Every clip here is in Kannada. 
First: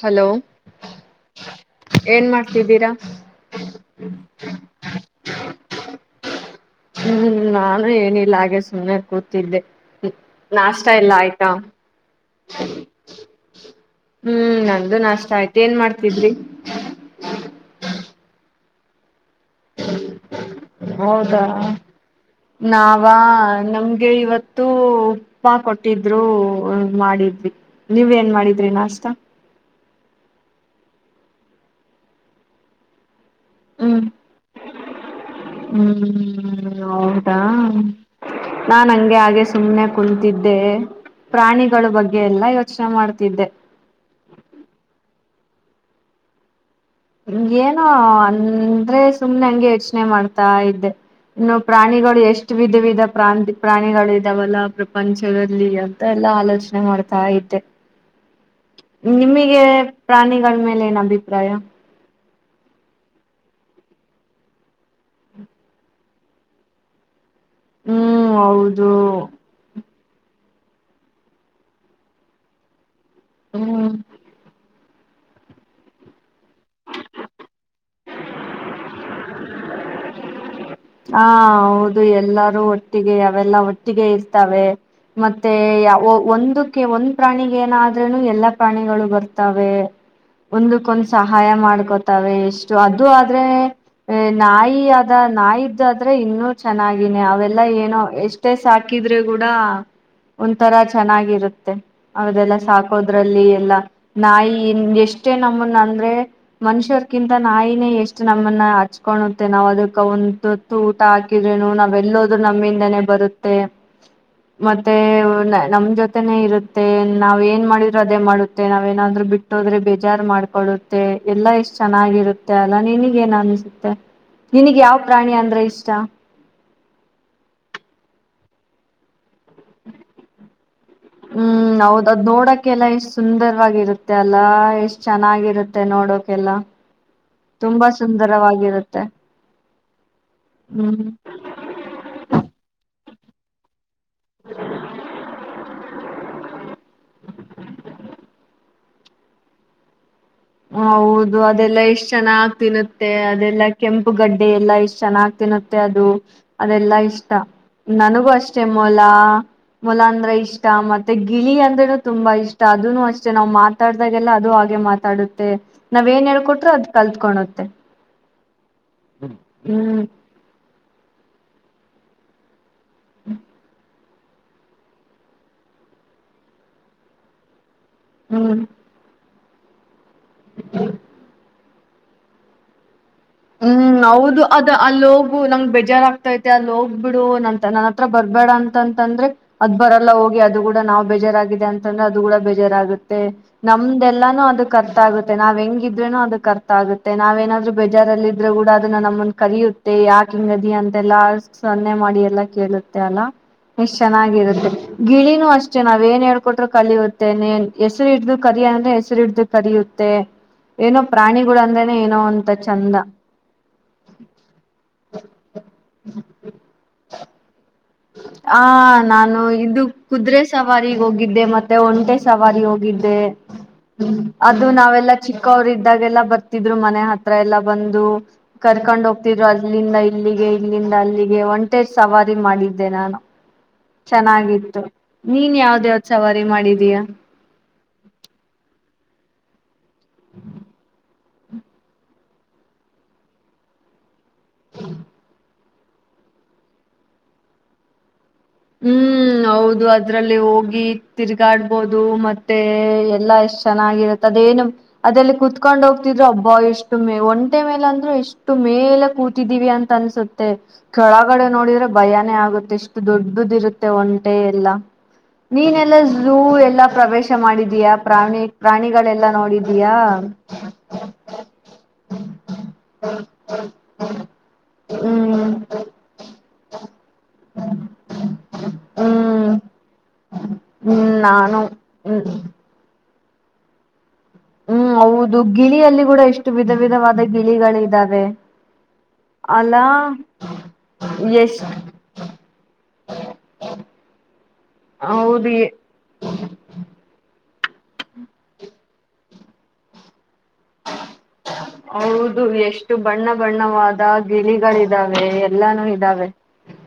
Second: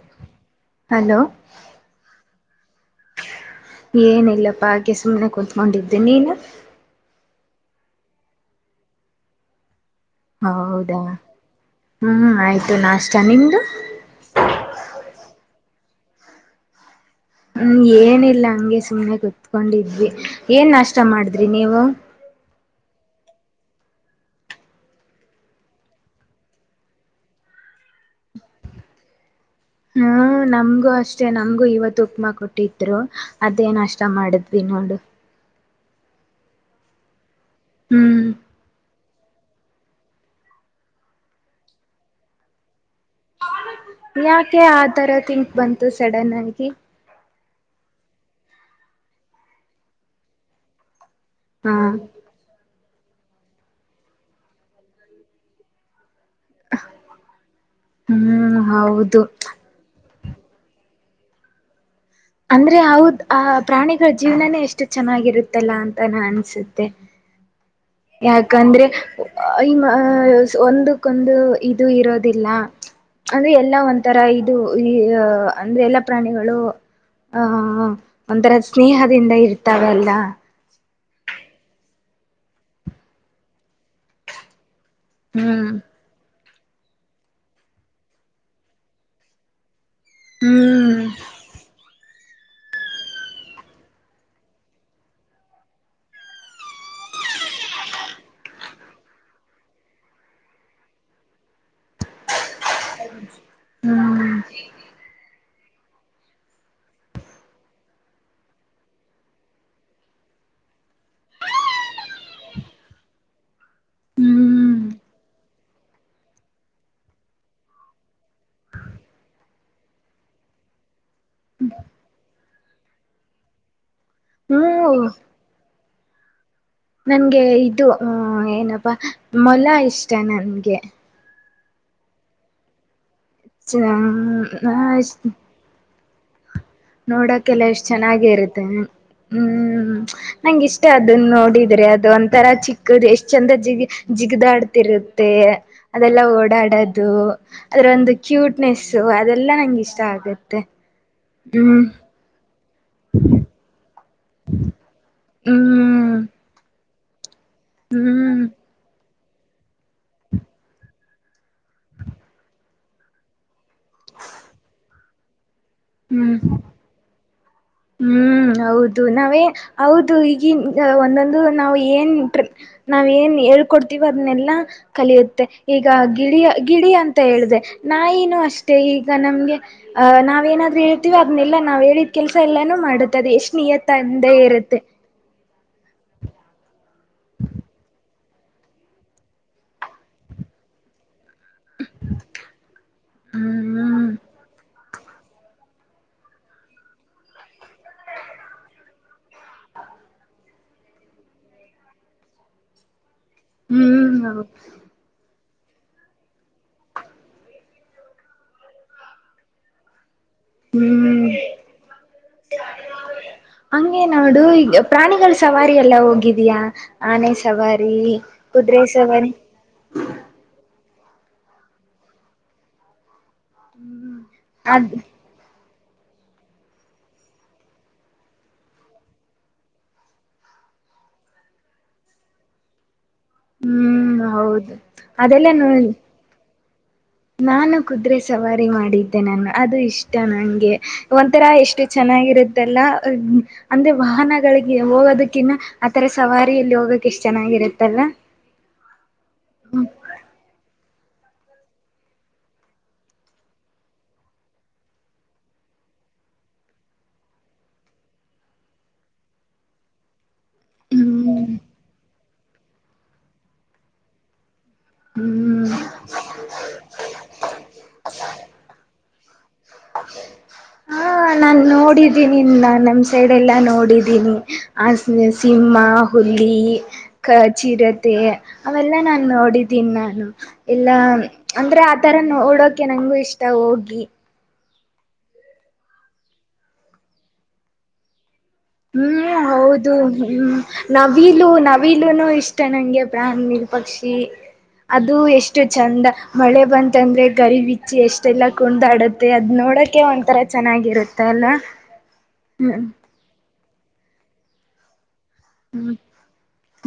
ಹಲೋ ಏನ್ ಮಾಡ ಏನಿಲ್ಲಪ್ಪ ಹಾಗೆ ಸುಮ್ನೆ ಕುಂತ್ಕೊಂಡಿದ್ದೆ ನೀನು ಹ್ಮ್ ನಾನು ಏನಿಲ್ಲ ಹಾಗೆ ಸುಮ್ಮ್ನೆ ಕುೂಡ್ತಿದ್ದೆ ನಾಷ್ಟ ಹೌದಾ ಎಲ್ಲ ಆಯ್ತಾ [inaudible] ಹ್ಮ್ ಆಯ್ತು ನಾಷ್ಟ ನಿಮ್ದು ಹ್ಮ್ ನಂದು ನಾಷ್ಟ ಆಯ್ತು ಏನ್ ಮಾಡ್ತಿದ್ರಿ ಹ್ಮ್ ಏನಿಲ್ಲ ಹಂಗೆ ಸುಮ್ನೆ ಕುೂತ್ಕೊಂಡಿದ್ವಿ ಏನ್ ನಷ್ಟ ಹೌದಾ ಮಾಡಿದ್ರಿ ನೀವು ನಾವ ನಮ್ಗೆ ಇವತ್ತು ಉಪ್ಮಾ ಕೊಟ್ಟಿದ್ರು ಮಾಡಿದ್ರಿ ನೀವೇನ್ ಮಾಡಿದ್ರಿ ನಾಷ್ಟ ಹ್ಮ ನಮ್ಗೂ ಅಷ್ಟೇ ನಮಗೂ ಇವತ್ತು ಉಪ್ಮಾ ಕೊಟ್ಟಿದ್ರು ಅದೇನು ಹ್ಮ್ ನಷ್ಟ ಮಾಡಿದ್ವಿ ನೋಡು ಹ್ಮ್ ಹೌದಾ ಹ್ಮ್ ನಾನ್ ಹಂಗೆ ಹಾಗೆ ಸುಮ್ನೆ ಕುಂತಿದ್ದೆ ಪ್ರಾಣಿಗಳ ಬಗ್ಗೆ ಎಲ್ಲ ಯೋಚನೆ ಮಾಡ್ತಿದ್ದೆ ಯಾಕೆ ಆ ತರ ತಿಂಕ್ ಬಂತು ಸಡನ್ ಆಗಿ ಹ ಏನೋ ಅಂದ್ರೆ ಸುಮ್ನೆ ಹಂಗೆ ಯೋಚನೆ ಮಾಡ್ತಾ ಇದ್ದೆ ಇನ್ನು ಹಾ ಪ್ರಾಣಿಗಳು ಎಷ್ಟು ವಿಧ ವಿಧ ಪ್ರಾಂತಿ ಪ್ರಾಣಿಗಳು ಇದಾವಲ್ಲ ಪ್ರಪಂಚದಲ್ಲಿ ಎಲ್ಲ ಆಲೋಚನೆ ಮಾಡ್ತಾ ಇದ್ದೆ ಹ್ಮ್ ಹೌದು ನಿಮಗೆ ಪ್ರಾಣಿಗಳ ಮೇಲೆ ನ್ ಅಭಿಪ್ರಾಯ ಅಂದ್ರೆ ಹದ್ ಆ ಪ್ರಾಣಿಗಳ ಜೀವನನೇ ಎಷ್ಟು ಚೆನ್ನಾಗಿರುತ್ತಲ್ಲ ಅಂತ ನಾ ಅನ್ಸುತ್ತೆ ಹ್ಮ್ ಯಾಕಂದ್ರೆ ಹೌದು ಈ [inaudible] ಒಂದಕ್ಕೊಂದು ಇದು ಇರೋದಿಲ್ಲ ಅಂದ್ರೆ ಎಲ್ಲಾ ಹ್ಮ್ ಒಂತರಾ ಇದು ಈ ಅಂದ್ರೆ ಎಲ್ಲಾ ಪ್ರಾಣಿಗಳು ಹ ಒಂಥರ ಸ್ನೇಹದಿಂದ ಇರ್ತಾವ ಅಲ್ಲ ಹಾ ಹೌದು ಎಲ್ಲಾರೂ ಒಟ್ಟಿಗೆ ಅವೆಲ್ಲ ಒಟ್ಟಿಗೆ ಇರ್ತವೆ ಮತ್ತೆ ಹ್ಮ್ ಒಂದು ಒಂದ್ ಪ್ರಾಣಿಗೆ ಏನಾದ್ರೂನು ಎಲ್ಲಾ ಪ್ರಾಣಿಗಳು ಬರ್ತವೆ ಹ್ಮ್ ಒಂದಕ್ಕೊಂದ್ ಸಹಾಯ ಮಾಡ್ಕೊ ಎಷ್ಟು ಅದು ಆದ್ರೆ ನಾಯಿ ಆದ ಆದ ನಾಯಿ ಇದಾದ್ರೆ ಇನ್ನೂ ಚೆನ್ನಾಗಿನೇ ಅವೆಲ್ಲ ಏನೋ ಎಷ್ಟೇ ಸಾಕಿದ್ರೆ ಕೂಡ ಒಂಥರಾ ಚೆನ್ನಾಗಿರುತ್ತೆ ಅವದೆಲ್ಲ ಸಾಕೋದ್ರ ಎಲ್ಲ ಹ್ಮ್ ನಾಯಿ ಎಷ್ಟೇ ನಮ್ಮನ್ನ ಅಂದ್ರೆ ಮನುಷ್ಯರ್ಕಿಂತ ನಾಯಿನೇ ಎಷ್ಟು ನಮ್ಮನ್ನ ಹಚ್ಕೊಳ್ಳುತ್ತೆ ನಾವವು ಅದಕ್ಕ ಒಂತ ಊಟ ಹಾಕಿದ್ರೇನು ನಾವೆಲ್ಲದು ನಮ್ಮಿಂದನೇ ಬರುತ್ತೆ ಹ್ಮ್ ಮತ್ತೆ ನಮ್ ಜೊತೆನೆ ಇರುತ್ತೆ ನಾವ್ ಏನ್ ಮಾಡಿದ್ರು ಅದೇ ಮಾಡುತ್ತೆ ನಾವೇನಾದ್ರು ಬಿಟ್ಟೋದ್ರೆ ಬೇಜಾರ್ ಮಾಡ್ಕೊಡುತ್ತೆ ಎಲ್ಲಾ ಎಷ್ಟ್ ಚೆನ್ನಾಗಿರುತ್ತೆ ಅಲ್ಲಾ ನಿನಗ ಏನ್ ಅನ್ಸುತ್ತೆ ನಿನಗೆ ಯಾವ ಹ್ಮ್ ಪ್ರಾಣಿ ಅಂದ್ರೆ ಇಷ್ಟ ನನ್ಗೆ ಇದು ಹ ಏನಪ್ಪಾ ಮೊಲ ಇಷ್ಟ ನನ್ಗೆ ಹ್ಮ್ ಹೌದ್ ಅದ್ ನೋಡಕ್ಕೆ ಎಲ್ಲ ಎಷ್ಟ್ ಸುಂದರವಾಗಿರುತ್ತೆ ಅಲ್ಲಾ ಎಷ್ಟ್ ಚೆನ್ನಾಗಿರುತ್ತೆ ನೋಡಕ್ ಎಲ್ಲ ನೋಡಕಲ್ಲ ಎಷ್ಟ್ ಚೆನ್ನಾಗಿ ಇರುತ್ತೆ ಹ್ಮ್ ನನಗೆ ಇಷ್ಟ ಹ್ಮ್ ಅದನ್ ನೋಡಿದ್ರಿ ಅದು ಒಂತರ ಚಿಕ್ಕದು ಎಷ್ಟ್ ಚಂದ ಜಿಗ ಜಿಗದಾಡ್ತಿರುತ್ತೆ ಅದೆಲ್ಲ ಓಡಾಡೋದು ಅದ್ರ ಒಂದು ಕ್ಯೂಟ್ನೆಸ್ ಸೊ ಅದೆಲ್ಲ ನಂಗೆ ಇಷ್ಟ ಆಗುತ್ತೆ ಹೌದು ಅದೆಲ್ಲಾ ಹ್ಮ್ ಎಷ್ಟ್ ಚನ ಆ ತಿನ್ನುತ್ತೆ ಅದೆಲ್ಲಾ ಕೆಂಪ ಉಪ್ಪುಗಡ್ಡೆ ಎಲ್ಲಾ ಇಷ್ಟು ಚೆನ್ನಾಗ್ ತಿನ್ತ್ತೆ ಅದು ಹ್ಮ್ ಅದೆಲ್ಲಾ ಇಷ್ಟ ನನಗೂ ಹ್ಮ್ ಅಷ್ಟೇ ಮೊಲ ಮಲ ಅಂದ್ರೆ ಇಷ್ಟ ಮತ್ತೆ ಗಿಳಿ ಅಂದ್ರನು ತುಂಬಾ ಇಷ್ಟ ಅದನು ಅಷ್ಟೇ ನಾ್ ಮಾತಾಡ್ದಾಗೆಲ್ಲ ದು ಹಾಗೆ ಮಾತಾಡುತ್ತೆ ನಾವ್ ಏನ್ ಹ್ಮ್ ಹೇಕೊಟ್ಟರು ಅದ್ ಕಲ್ತ್ಕೋುತ್ತೆ ಹ್ಮ್ ಹೌದು ನಾವೇ ಹ್ಮ್ ಹೌದು ಈಗ ಒಂದೊಂದು ನಾವು ಏನ್ ನಾವ್ ಏನ್ ಹ ಅತಿವದನೆೆಲ್ಲಾ ಕಲಿಯುತ್ತೆ ಈಗ ಗಿಳಿಯ ಗಿಳ ಅಂತ ಹೇಳಿದೆ ನಾ ಏನು ಹ್ಮ್ ಅಷ್ಟೇ ಈಗ ನಮ್ಗೆ ಅಹ್ ನಾವೇಏನಾದ್ ಹೇಳ್ತೀವ ಅದನ್ನೆಲ್ಲ ನಾವ್ ಹೇಳಿದ್ ಕೆಲ್ಸ ಎಲ್ಲಾನು ಮಾಡುತ್ತದೆ ಎಷ್ಟು ನಿಯ ತಂದೇ ಇರುತ್ತೆ ನಮ್ಗೆ ಬೇಜಾರ್ ಆಗ್ತೈತೆ ಅಲ್ಲಿ ಹೋಗ್ಬಿಡು ನ ನನ್ನ ಹತ್ರ ಬರ್ಬೇಡ ಅಂತಂತಂದ್ರೆ ಅದ ಬರಲ್ಲ ಹೋಗ ಅದು ಕೂಡ ನಾವು ಬೇಜಾರಾಗಿ ಅಂತಂದ್ರೆ ಅದು ಕೂಡ ಬೇಜಾರಾಗುತ್ತೆ ಹ್ಮ್ ನಮ್ದೆಲ್ಲಾನು ಅದು ಕರ್ತ ಆಗುತ್ತೆ ನಾವ್ ಹೆಂಗ ಇದ್ರೆನು ಅದಕ್ ಅರ್ ಆಗೆ ನಾವೇನಾದರೂ ಬೇಜಾರಾಗಿದ್ರೆ ಬಜಾರಲ್ಲ ಇದ್ರರು ಕೂಡ ಅದನ್ನ ನಮ್ಮನ್ ಕರಿೆಯುತ್ತೆ ಯಾಕ ಹಿಂಗದಿ ಅಂತೆಲ್ಲಾ ಸನ್ನೆ ಮಾಡಿ ಎಲ್ಲ ಕೇಳುತ್ತೆ ಅಲ್ಲ ಎಷ್ಟ್ ಹ್ಮ್ ಹೌದು ಚೆನ್ನಾಗಿರುತ್ತೆ ಗಿಳಿನೂ ಅಷ್ಟ ಅಷ್ಟೇ ನಾವ್ ಏನ್ ಹೇಳ್ಟ್ರರು ಕಲಿಯುತ್ತೇನೆನ್ ಹೆಸರು ಹಿಡ್ದು ಕರಿ ಅಂದ್ರೆ ಹೆಸರು ಹಡ್ದು ಕರಿಿಯುತ್ತೆ ಏನೋ ಪ್ರಾಣಿಗಳು ಅಂದ್ರನನೆ ಏನೋ ಅಂತ ಚಂದ ಹಂಗೇ ನೋಡು ಈಗ ಪ್ರಾಣಿಗಳ ಸವಾರಿ ಎಲ್ಲ ಹೋಗಿದಯಾ ಆನೆ ಸವಾರಿ ಆ ಕುದುರೆ ಸವಾರಿ ನಾನು ಇದು ಕುದುರೆೆ ಸವಾರಿ ಹೋಗಿದ್ದೆ ಮತ್ತೆ ಒಂಟೆ ಸವಾರಿ ಹೋಗಿದ್ದೆ ಅದು ಅದ್ ನಾವೆಲ್ಲ ಚಿಕ್ಕವರ ಇದಾಗೆಲ್ಲಾ ಬರ್ತಿದ್ರು ಮನೆ ಹತ್ರ ಎಲ್ಲಾ ಬಂದು ಕರ್ಕೊಂಡ್ ಹೋಗ್ತಿದ್ರು ಅಲ್ಲಿಂದ ಇಲ್ಲಿಗೆ ಇಲ್ಲಿಂದ ಅಲ್ಲಿಗೆ ಒಂಟೆ ಸವಾರಿ ಮಾಡಿದ್ದ ನಾನು ಹ್ಮ್ ಹೌದು ಚೆನ್ನಾಗಿತ್ತು ಅದೆಲ್ಲ ನೀನ್ ನೋಡಿ ಯಾವ್ದೇ ಸವಾರಿ ಮಾಡಿದೀಯಾ ನಾನು ಕುದುರೆೆ ಸವಾರಿ ಮಾಡಿದ್ದೆ ನಾನು ಅದು ಇಷ್ಟ ನಂಗೆ ಒಂಥರಾ ಎಷ್ಟು ಚೆನ್ನಾಗಿರುತ್ತಲ್ಲ ಅಂದ್ರೆ ವಾಹನಗಳಿಗೆ ಹೋಗೋದಕ್ಕಿನ್ನ ಆತರ ಸವಾರಿಯಲ್ಲಿ ಹೋಗಕ ಎಷ್ಟ್ ಚೆನ್ನಾಗಿರುತ್ತಲ್ ಹ್ಮ್ ಹೌದು ಅದ್ರಲ್ಲಿ ಹೋಗಿ ತಿರ್ಗಾಡ್ಬೋದು ಮತ್ತೆ ಎಲ್ಲಾ ಎಷ್ಟ್ ಚೆನ್ನಾಗಿರುತ್ತೆ ಅದೇಏನು ಅದೆಲ್ಲಿ ಕುೂತ್ಕೊಂಡ್ ಹೋಗ್ತ ಒಬ್ಬ ಎಷ್ಟು ಮೇ ಒಂಟೆ ಮೇಲೆ ಅಂದ್ರು ಇಷ್ಟು ಮೇಲೆ ಕೂತಿದೀವಿ ಅಂತ ಅನ್ಸುತ್ತೆ ಕೆ ಹೊಳಗಡೆ ಹ್ಮ್ ನೋಡಿದ್ರೆ ಭಯಾನೇ ಆಗುತ್ತೆ ಎಷ್ಟು ದೊಡ್ಡದ ಇರುತ್ತೆ ಒಂಟೆ ಎಲ್ಲ ಹ್ಮ್ ನೀನೆಲ್ಲಾ ಝೂ ಎಲ್ಲಾ ಪ್ರವೇಶ ಮಾಡಿದೀಯಾ ಪ್ರಾಣಿ ಪ್ರಾಣಿಗಳೆಲ್ಲಾ ನೋಡಿದೀಯಾ ಹಾ ನನ್ ನೋಡಿದ್ದೀನಿ ನಾ ನಮ ಸೈಡ್ ಎಲ್ಲಾ ನೋಡಿದ್ದೀನಿ ಆ ಹ್ಮ್ ಸಿಂಹ ಹುಲಿ ಕ ಚಿರತೆ ಅವೆಲ್ಲ ನಾನು ಹ್ಮ್ ನೋಡಿದೀನಿ ನಾನು ಎಲ್ಲಾ ಹ್ಮ್ ನಾನು ಅಂದ್ರೆ ಆತರ ಹ್ಮ್ ನೋಡೋಕೆ ನಂಗಗು ಇಷ್ಟ ಹೋಗಿ ಹ್ಮ್ ಹೌದು ಗಿಳಿಯಲ್ಲಿ ಕೂಡ ಎಷ್ಟು ವಿಧ ವಿಧವಾದ ಗಿಳಿಗಳು ಇದಾವೆ ಹ್ಮ್ ಹೌದು ಹ್ಮ್ ನವಿಲು ಎಷ್ಟ ನವಿಲುನು ಇಷ್ಟ ನಂಗೆ ಪ್ರಾಣಿಲಿ ಪಕ್ಷಿ ಅದು ಹೌದು ಎಷ್ಟು ಚಂದ ಮಳೆ ಬಂತ ಅಂದ್ರೆ ಗರಿಬ ಬಿಚ್ಚಿ ಎಷ್ಟೆಲ್ಲ ಕುೊಂಡಾಡುತ್ತೆ ಅದ ನೋಡಕೆ ಒಂಥರ ಚೆನ್ನಾಗಿರುತ್ತ ಅಲ್ಲ ಹ್ಮ್ ವಿಧವಿದ ಗಿಳಿಗಳಿದ್ದಾವೆ ಎಲ್ಲಾನು ಹ್ಮ್ ಇದ್ದಾವೆ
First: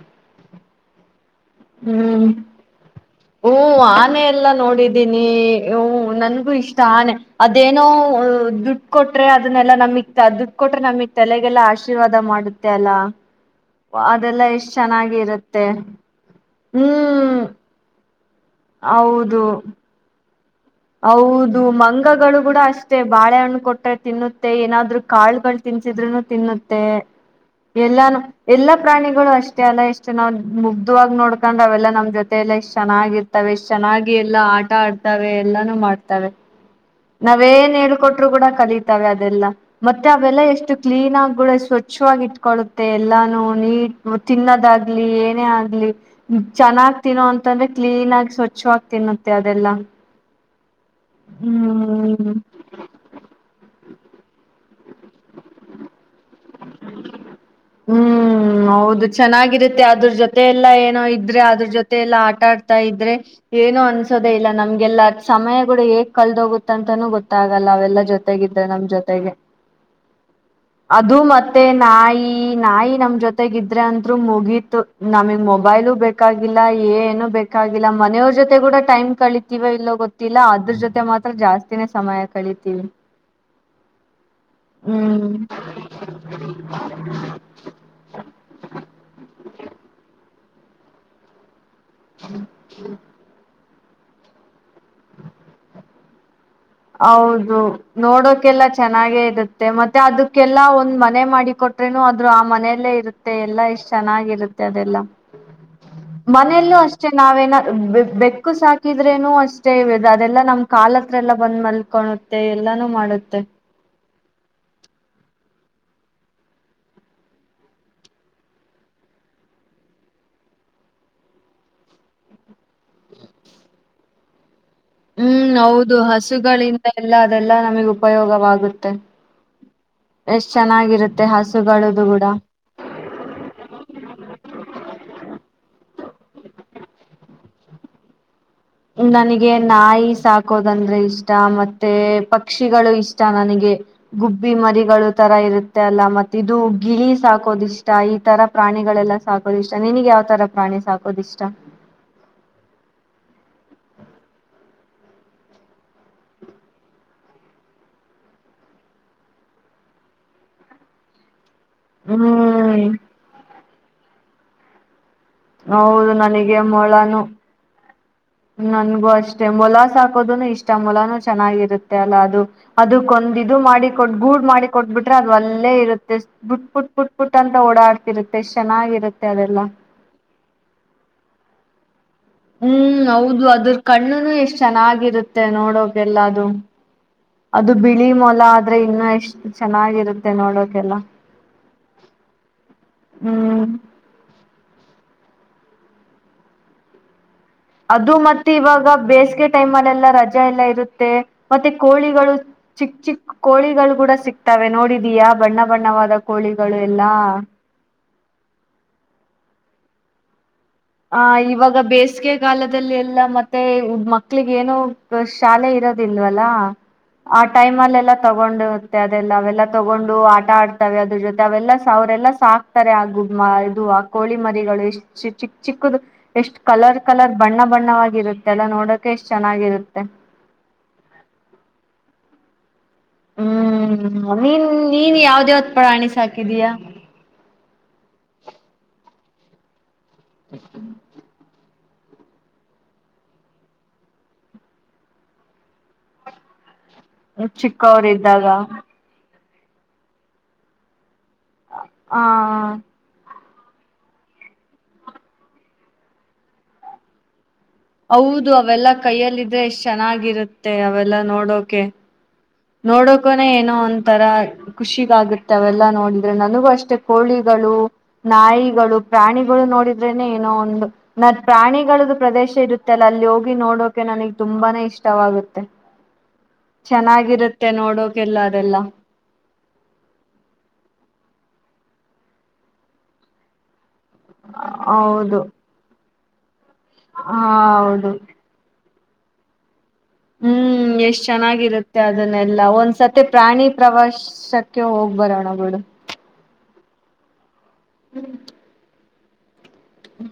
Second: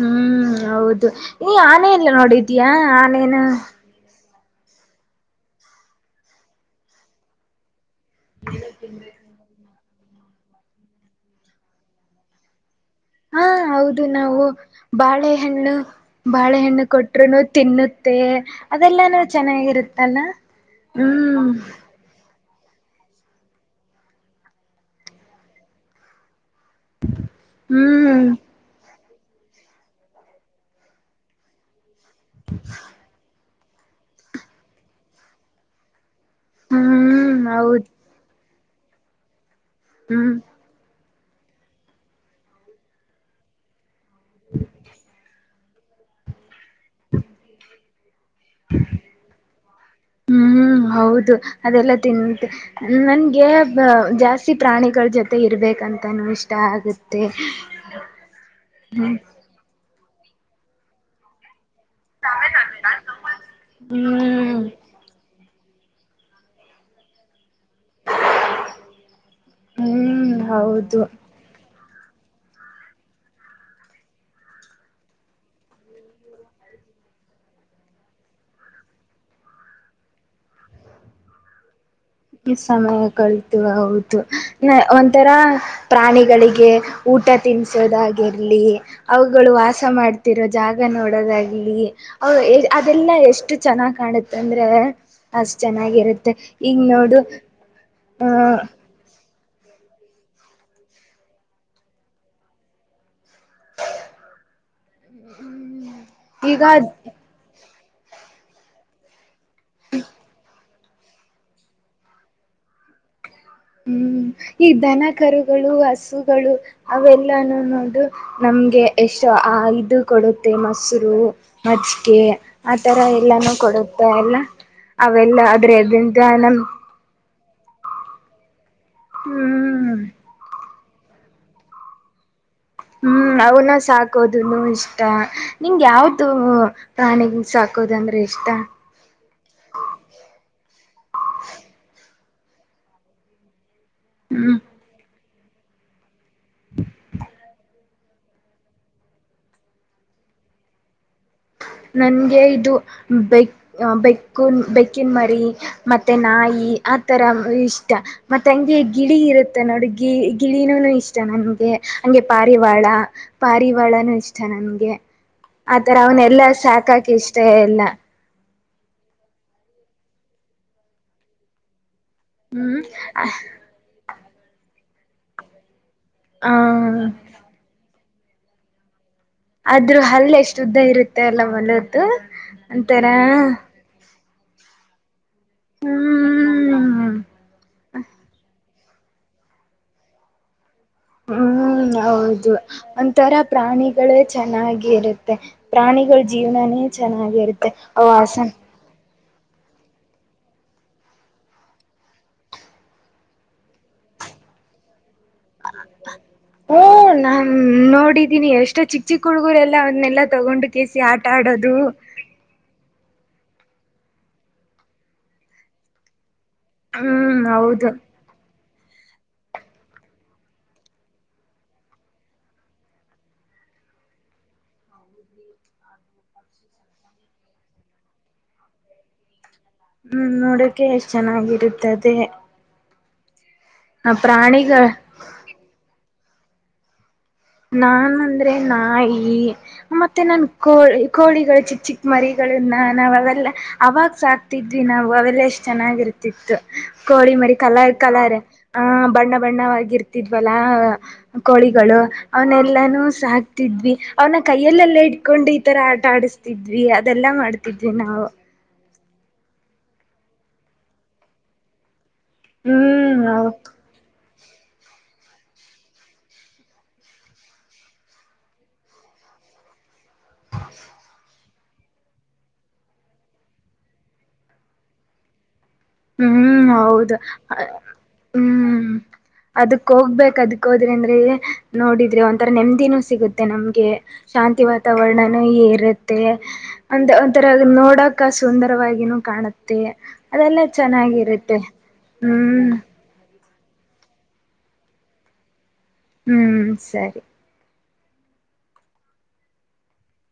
ಹ್ಮ್ ಹೌದು ನೀ ಆನೆ ಎಲ್ಲ ಹ್ಮ್ ನೋಡಿದೀಯಾ ಆನೇನ ಹ್ಮ್ ಆನೆ ಎಲ್ಲಾ ನೋಡಿದ್ದೀನಿ ಹ್ ನನ್ಗೂ ಇಷ್ಟ ಆನೆ ಅದೇನ್ ಏನೋ ದುಡ್ ಕೊಟ್ರೆ ಅದನ್ನೆಲ್ಲಾ ನಮಗ್ ದುಡ್ಡು ಕೊಟ್ರೆ ನಮಗ್ ತಲೆಗೆಲ್ಲಾ ಆಶೀರ್ವಾದ ಮಾಡುತ್ತೆ ತಲ್ಲ ಹಾ ಹೌದು ನಾವು ಬಾಳೆಹಣ್ಣು ಬಾಳೆಹಣ್ಣು ಹ್ಮ್ ಕೊಟ್ಟರು ತಿನ್ನುತ್ತೆ ಅದೆಲ್ಲಾನು ಹೌದು ಚೆನ್ನಾಗಿರುತ್ತಲ್ಲ ಹ್ಮ್ ಹೌದು ಮಂಗಗಳು [unintelligible] ಬುಟ್ ಬುಡು ಅಷ್ಟೇ ಬಾಳೆಹಣ್ಣು ಕೊಟ್ಟರೆ ತಿನ್ನುತ್ತೆ ಏನಾದ್ರು ಕಾಳುಗಳು ತಿಳ್ಸಿದ್ರಿ ತಿನ್ನು -ತ್ತೆ ಎಲ್ಲಾನು ಹ್ಮ್ ಎಲ್ಲಾ ಪ್ರಾಣಿ ಗಳು ಅಷ್ಟೇ ಅಲ್ಲ ಎಷ್ಟು ನೋಡ ಮುಗ್ಧವಾಗಿ ನೋಡ್ಕೊಂಡರೇ ಅವೆಲ್ಲ ನಮ್ಮ ಜೊತ ಎಲ್ಲೇ ಎಷ್ಟ ಚೆನ್ನಾಗಿತ್ತು ಅವ ಎಷ್ಟ ಚೆನ್ನಾಗಿ ಎಲ್ಲಾ ಆಟ ಆಡ್ತವೆ ಎಲ್ಲಾನೂ ಮಾಡ್ತವೆ. ಹ್ಮ್ ನಾವೇನ್ ಹೌದು ಹೇಳ್ಕೊಟ್ರು ಕೂಡ ಕಲಿತಾವೆ ಅದೆಲ್ಲ ಮತ್ತೆ ಹ್ಮ್ ಅವೆಲ್ಲ ಎಷ್ಟು ಕ್ಲೀನ್ ಆಗ ಗಳು ಸ್ವಚ್ಛವಾಗಿ ಇಟ್ಕೊಳ್ಳುತ್ತೆ ಎಲ್ಲಾನು ನೀಟ್ ತಿನ್ನದಾಗ್ಲಿ ಏನೇ ಆಗ್ಲಿ. ಚೆನ್ನಾಗಿ ತಿನ್ನೋ ಅಂತಂದ್ರೆ ಕ್ಲೀನ್ ಆಗಿ ಸ್ವಚ್ಛವಾಗಿ ತಿನ್ನತ್ತೆ ಅದ ಎಲ್ಲಾ ಹೂ ಹೌದು ಅದೆಲ್ಲ ತಿನ್ನುತ್ತೆ ನನಗೆ ಜಾಸ್ತಿ ಪ್ರಾಣಿಗಳ ಜೊತೆ [unintelligible] ತೆ ಇರ್ಬೇಕಂತನೂ ಇಷ್ಟ ಆಗುತ್ತೆ ಹ್ಮ್ ಹು [unintelligible] ಮುಂದೆ ಎಲ್ಲ ಏನೋ ಇದ್ರೆ ಅದ್ರ ಜೊತೆ [unintelligible] ಎಲ್ಲ ಆಟ ಆಡ್ತಾ ಇದ್ರೆ ಏನು ಅನ್ಸೋದೇ ಇಲ್ಲ ಹ್ಮ್ ನಮಗೆ ಎಲ್ಲಾ ಸಮಯ ಕೂಡ ಹೇಗ್ ಕಳೆದ ಹೋಗುತ್ತೆ ಅಂತ ಗೊತ್ತಾಗಲ್ಲ ಅವೆಲ್ಲಾ ಜೊತೆಗಿದ್ದ ನಮ್ಮ ಜೊತೆಗೆ ಹ್ಮ್ ಹೌದು ಅದು ಮತ್ತೆ ತ್ತೆ ನಾಯಿ ನಾಯಿ ನಮ್ಮ ಜೊತೆಗ ಇದ್ರೆ ಅಂತ್ರು ಮುಗೀತು ನಮಗೆ ಮೊಬೈಲು ಬೇಕಾಗಿಲ್ಲ. ಅ ಏನು ಬೇಕಾಗಿಲ್ಲ ಮನೆ ಅವರ ಜೊತೆ ಕೂಡ ಟೈಮ್ ಕಳಿತೀವ ಇಲ್ಲೋ ಗೊತ್ತಿಲ್ಲ ಅದರ ಜೊತೆ ಮಾತ್ರ ಜಾಸ್ತಿನೇ [unintelligible] ಈ ಕಳಿತೀವಿ ಸಮಯ ಕಳಿತೀವಿ ಹೌದು? [unintelligible] ಒಂಥರಾ ಹ್ಮ್ ಪ್ರಾಣಿಗಳಿಗೆ ಊಟ ತಿನ್ಸೋದಾಗಿರ್ಲಿ ಅವುಗಳು ವಾಸ ಮಾಡ [unintelligible] ಕೂತಿರು ಜಾಗ ನೋಡೋದಾಗ್ಲಿ ಅವ ಏಜ್ ಅದೆಲ್ಲ ಎಷ್ಟು? [unintelligible] ಚೆನ್ನಾಗ ಕಾಣುತ್ತೆ ಅಂದ್ರೆ ಅಷ್ಟ ಚೆನ್ನಾಗಿರುತ್ತೆ ಈಗ [unintelligible] ಹೌದು ಅಹ ನೋಡೋಕೆಲ್ಲಾ ಚೆನ್ನಾಗಿ ಇರುತ್ತೆ ಮತ್ತೆ ಅದಕ್ಕೆಲ್ಲಾ ಒಂದ್ ಮನೆ ಮಾಡಿ ಕೊಟ್ರೇನು ಆದ್ರರು ಆ ಮನೆಯಲ್ಲೇ ಇರುತ್ತೆ. [unintelligible] ತೆ ಎಲ್ಲಾ ಇಷ್ಟ ಚೆನ್ನಾಗಿರುತ್ತೆ ಅದೆಲ್ಲ ಈಗ ಮನೆಯಲ್ಲೂ ಅಷ್ಟೇ ನಾವೇನ ಬೇ ಬೆಕ್ಕು ಸಾಕಿದ್ರೇನು ಅಷ್ಟೇ ಅದೆಲ್ಲಾ ನಮ್ಮ ಕಾಲ ಹತ್ರ ಎಲ್ಲ [unintelligible] ಬಂದ್ ಮಲ್ಕೊಳ್ಳುತ್ತೆ ಎಲ್ಲಾನು ಮಾಡುತ್ತೆ. ಹ್ಮ್ ಈ ದನ ಕರುಗಳು ಹಸುಗಳು ಅವೆಲ್ಲಾ ನೋಡು ನಮ್ಗೆ ಎಷ್ಟ [unintelligible] ಆ ಇದು ಕೊಡುತ್ತೆ ಮೊಸರು ಮಜ್ಜಿಗೆ ಆ ತರ ಎಲ್ಲಾನೂ ಕೊಡುತ್ತ ಅಲ್ಲ ಹೂ ಅವೆಲ್ಲ ಆದ್ರೆ ಹೌದು ಅದ್ರಿಂದ ನಮ್ ಹಸುಗಳಿಂದ ಎಲ್ಲಾ? ಲ್ಲ ನಮಗೆ ಉಪಯೋಗವಾಗುತ್ತೆ ಹ್ಮ್ ಎಷ್ಟ ಚೆನ್ನಾಗಿ ಇರುತ್ತೆ ಹಸುಗಳದು ಗೂಡ [unintelligible] ಹೂ ಅವನ ಸಾಕೋದು ಇಷ್ಟ ನಿಂಗ ಯಾವದು ಪ್ರಾಣಿಗ ಸಾ [unintelligible] ಸಾಕೋದಂದ್ರೆ ಇಷ್ಟ. [unintelligible] ನನಗೆ ನಾಯಿ ಸಾಕೋದಂದ್ರೆ ಇಷ್ಟ ಮತ್ತೆ ಪಕ್ಷಿಗಳು ಇಷ್ಟ ನನಗೆ ಗುಬ್ಬಿ ಹ್ಮ್ ಮರಿಗಳು ತರ ಇರುತ್ತೆ ಅಲ್ಲ ಮತ್ತೆ ಇದು ಗಿಳಿ ಸಾಕೋದ ಇಷ್ಟ ಇ ಇತರ ಪ್ರಾಣಿಗಳೆಲ್ಲ ಸಾಕೋದು ಇಷ್ಟ ನಿನಗೆ ಯಾವ ತರ ಪ್ರಾಣಿ ಸಾಕ ನನಗೆ ಇದು ಬೆಕ್ ಬೆಕ್ಕು ಬೆಕ್ಕಿನ ಮರಿ ಮತ್ತೆ ನಾಯಿ ಆತರ ಇಷ್ಟ ಮತ್ತೆ ಅಗ [unintelligible] ಈ ಗಿಳಿ ಇರುತ್ತೆ ನೋಡಿ ಗಿ ಗಿಳಿನೂ ಇಷ್ಟ ನಂಗ್ [unintelligible] ಹಂಗೆ ಪಾರಿವಾಳ ಹ್ಮ್ ಪಾರಿವಾಳನೂ ಇಷ್ಟ ನಂಗೆ. [unintelligible] ಹೌದು ನನಗೆ ನಂಗ್ ಸಾಕಕ್ ಇಷ್ಟ ಇಲ್ಲ. [unintelligible] ನನಗೂ ಅಷ್ಟೇ ಮೊಲ ಸಾಕೋದನು ಇಷ್ಟ ಮೊಲಾನೂ ಚೆನ್ನಾಗಿರುತ್ತೆ. [unintelligible] ಎಲ್ಲಾದು ಹ್ಞೂ ಅದಕ್ಕ ಒಂದ ಇದು ಮಾಡಿಕೊಟ್ ಗೂಡ ಮಾಡಿ ಕೊಟ್ಬಿಟ್ರೆ ಅದು ಅಲ್ಲೇ ಇರುತ್ತೆ. [unintelligible] ಪುಟ್ ಪುಟ್ ಪುಟ್ ಅಂತ ಓಡಾಡ್ತಿರುತ್ತೆ ಚೆನ್ನಾಗಿರುತ್ತೆ. ಅದೆಲ್ಲ ಆದರ ಹಲ್ಲ ಎಷ್ಟು ಉದ್ದ ಇರುತ್ತೆ ಅಲ್ಲ ಮೊಲದು [unintelligible] ಹೂ ಹೌದು ಅದರ ಕಣ್ಣುನು ಎಷ್ಟ ಚೆನ್ನಾಗಿರುತ್ತೆ ನೋಡೋಕ ಎಲ್ಲದು ಹ್ಮ್ [unintelligible] ಅದು ಬಿಳಿ ಮೊಲ ಆದ್ರೆ ಇನ್ನು ಎಷ್ಟು ಚೆನ್ನಾಗಿರುತ್ತೆ ನೋಡೋದು ಹೂ ಹೌದು ಒಂಥರ ಹ್ಮ್ ಪ್ರಾಣಿಗಳೇ ಚೆನ್ನಾಗಿ ಇರುತ್ತೆ. [unintelligible] ಪ್ರಾಣಿಗಳ ಜೀವನಾ ನೇ ಚೆನ್ನಾಗಿರುತ್ತೆ. [unintelligible] ಅದು ವಾಸ ಮತ್ತೆ ಇವಾಗ ಬೇಸ ಟೈಮ್ ಅಲ್ಲ ಎಲ್ಲ ರಜಾ ಎಲ್ಲ ಇರುತ್ತೆ ಮತ್ತೆ ಕೋಳಿಗಳು ಚಿಕ್ ಚಿಕ್ಕ ಕೋಳಿಗಳು ಕೂಡ ಸಿ ತವೆ ನೋಡಿದೀಯಾ ಬಣ್ಣ ಬಣ್ಣವಾದ ಓ ಕೋಳಿಗಳು ಎಲ್ಲಾ ನನ್ ನೋಡಿದ್ದ ಇದೀ ಎಷ್ಟ ಚಿಕ್ಕ ಚಿಕ್ಕ ಹುಡುಗುರೆಲ್ಲ ಅವನ್ನಲ್ಲ ತಗೊಂಡು ಕೇಸಿ ಹ ಆಟ ಆಡೋದು ಇವಾಗ ಬೇಸಿಗೆ ಕಾಲದಲ್ಲಿ ಎಲ್ಲ ಲ್ಲ ಮತ್ತೆ ಮಕ್ಳಿಗೆ ಏನೋ ಶಾಲೆ ಇರೋದಿಲ್ವ ಆ ಹ್ಮ್ ಟೈಮ್ ಹೌದು ಅಲ್ಲ ಎಲ್ಲ ತಗೊಂಡು ಮತ್ತೆ ಅದೆಲ್ಲ ಅವೆಲ್ಲ ತಗೊಂಡು ಆಟ ಆಡ್ತಾವವೆ ಅದ್ರ ಜೊತೆ ಅವೆಲ್ಲ ಅವರೆಲ್ಲಾ ಸಾಕ್ತಾರೆ ಆ ಗುಬ್ ಇದು ಕೋಳಿ ಮರಿಗಳು ಚಿಕ್ಕ ಚಿಕ್ಕದು ಎಷ್ಟು ಕಲರ್ ಕಲರ್ ಬಣ್ಣ ಬಣ್ಣವಾಗಿರುತ್ತೆ ಎಲ್ಲ ನೋಡೋಕೆ ಎಷ್ಟ ಹ್ಮ್ ನೋಡಕೆ ಎಷ್ಟ್ ಚೆನ್ನಾಗಿರುತ್ತದೆ ಆ ಹ್ಮ್ ನೀನ್ ಪ್ರಾಣಿಗಳ ನೀನ್ ಯಾವ್ದೇ ಪ್ರಾಣಿ ಸಾಕಿದಿಯಾ ನಾನ ಅಂದ್ರೆ ನಾಯಿ ಮತ್ತೆ ನನ್ ಕೋಳಿ ಕೋಳಿಗಳು ಚಿ ಚಿ ಮರಿಗಳನ್ನ ನಾವ ಅವೆಲ್ಲ ಅವಾಗ ಸಾಕ್ತಿದ್ವಿ ನಾವು ಅವೆಲ್ಲ ಎಷ್ಟ್ ಚೆನ್ನಾಗಿರ್ತಿತ್ತು ಕೋಳಿ ಮರಿ ಕಲರ್ ಚಿಕ್ಕವರ ಕಲಾರ ಇದ್ದಾಗ ಆ ಬಣ್ಣ ಬಣ್ಣವಾಗಿರ್ತಿದ್ವಲ್ಲ ಕೋಳಿಗಳು ಆ ಅವನೆಲ್ಲಾನೂ ಸಾಕ್ ಅವ್ನ ಕೈಯಲ್ಲೆಲ್ಲಾ ಇಟ್ಕೊಂಡು ಈ ತರ ಆಟ ಆಡಸ್ತಿದ್ವಿ ಅದೆಲ್ಲಾ ಮಾಡ್ ಹೌದು ಅವೆಲ್ಲಾ ಕೈಯಲ್ಲಿದ್ರೆ ಎಷ್ಟ್ ಚೆನ್ನಾಗಿರುತ್ತೆ ಅವೆಲ್ಲಾ ನೋಡೋಕೆ ನೋಡಕನ ಹ್ಮ್ ಏನೋ ಒಂತರ ಖುಷಿಗಾಗುತ್ತೆ ಅವೆಲ್ಲಾ ನೋಡಿದ್ರೆ ನನಗೂ ಅಷ್ಟೇ ಕೋಳಿಗಳು ನಾಯಿಗಳು ಪ್ರಾಣಿಗಳು ನೋಡಿದ ಏನೋ ಒಂದು ನನ್ನ ಪ್ರಾಣಿಗಳ್ದ ಪ್ರದೇಶ ಇರುತ್ತೆ ಅಲ್ಲ ಅಲ್ಲಿ ಹೋಗಿ ನೋಡೋಕೆ ನನಗ್ ತುಂಬಾನೇ ಇಷ್ಟವಾಗುತ್ತೆ ಹ್ಮ್ ಹೌದು ಚೆನ್ನಾಗಿರುತ್ತೆ ನೋಡೋಕೆಲ್ಲ ಅದೆಲ್ಲ ಹ್ಮ್ ಅದಕ್ ಹೋಗ್ಬೇಕ ಅದಕ್ ಹೋದ್ರೆ ಅಂದ್ರೆ ನೋಡಿದ್ರೆ ಒಂಥರ ನೆಮ್ಮದಿನೂ ಸಿಗುತ್ತೆ ನಮ್ಗೆ ಶಾಂತಿ ಹೌದು ವಾತಾವರಣನೂ ಇರು ಒ ಹ ಒಂಥರ ಹೌದು ನೋಡಕ ಸುಂದರವಾಗಿನೂ ಕಾಣುತ್ತೆ ಅದೆಲ್ಲ ಹ್ಮ್ ಎಷ್ಟ್ ಚೆನ್ನಾಗಿರುತ್ತೆ ಅದನ್ನೆಲ್ಲಾ ಹ್ಮ್ ಒಂದ್ಸತಿ ಪ್ರಾಣಿ ಪ್ರವಾಸಕ್ಕೆ ಹೋಗ್ ಬರೋಣ ಬಿಡು ಹ್ಮ್ ಸರಿ ಹ್ಮ್ ಹ್ಮ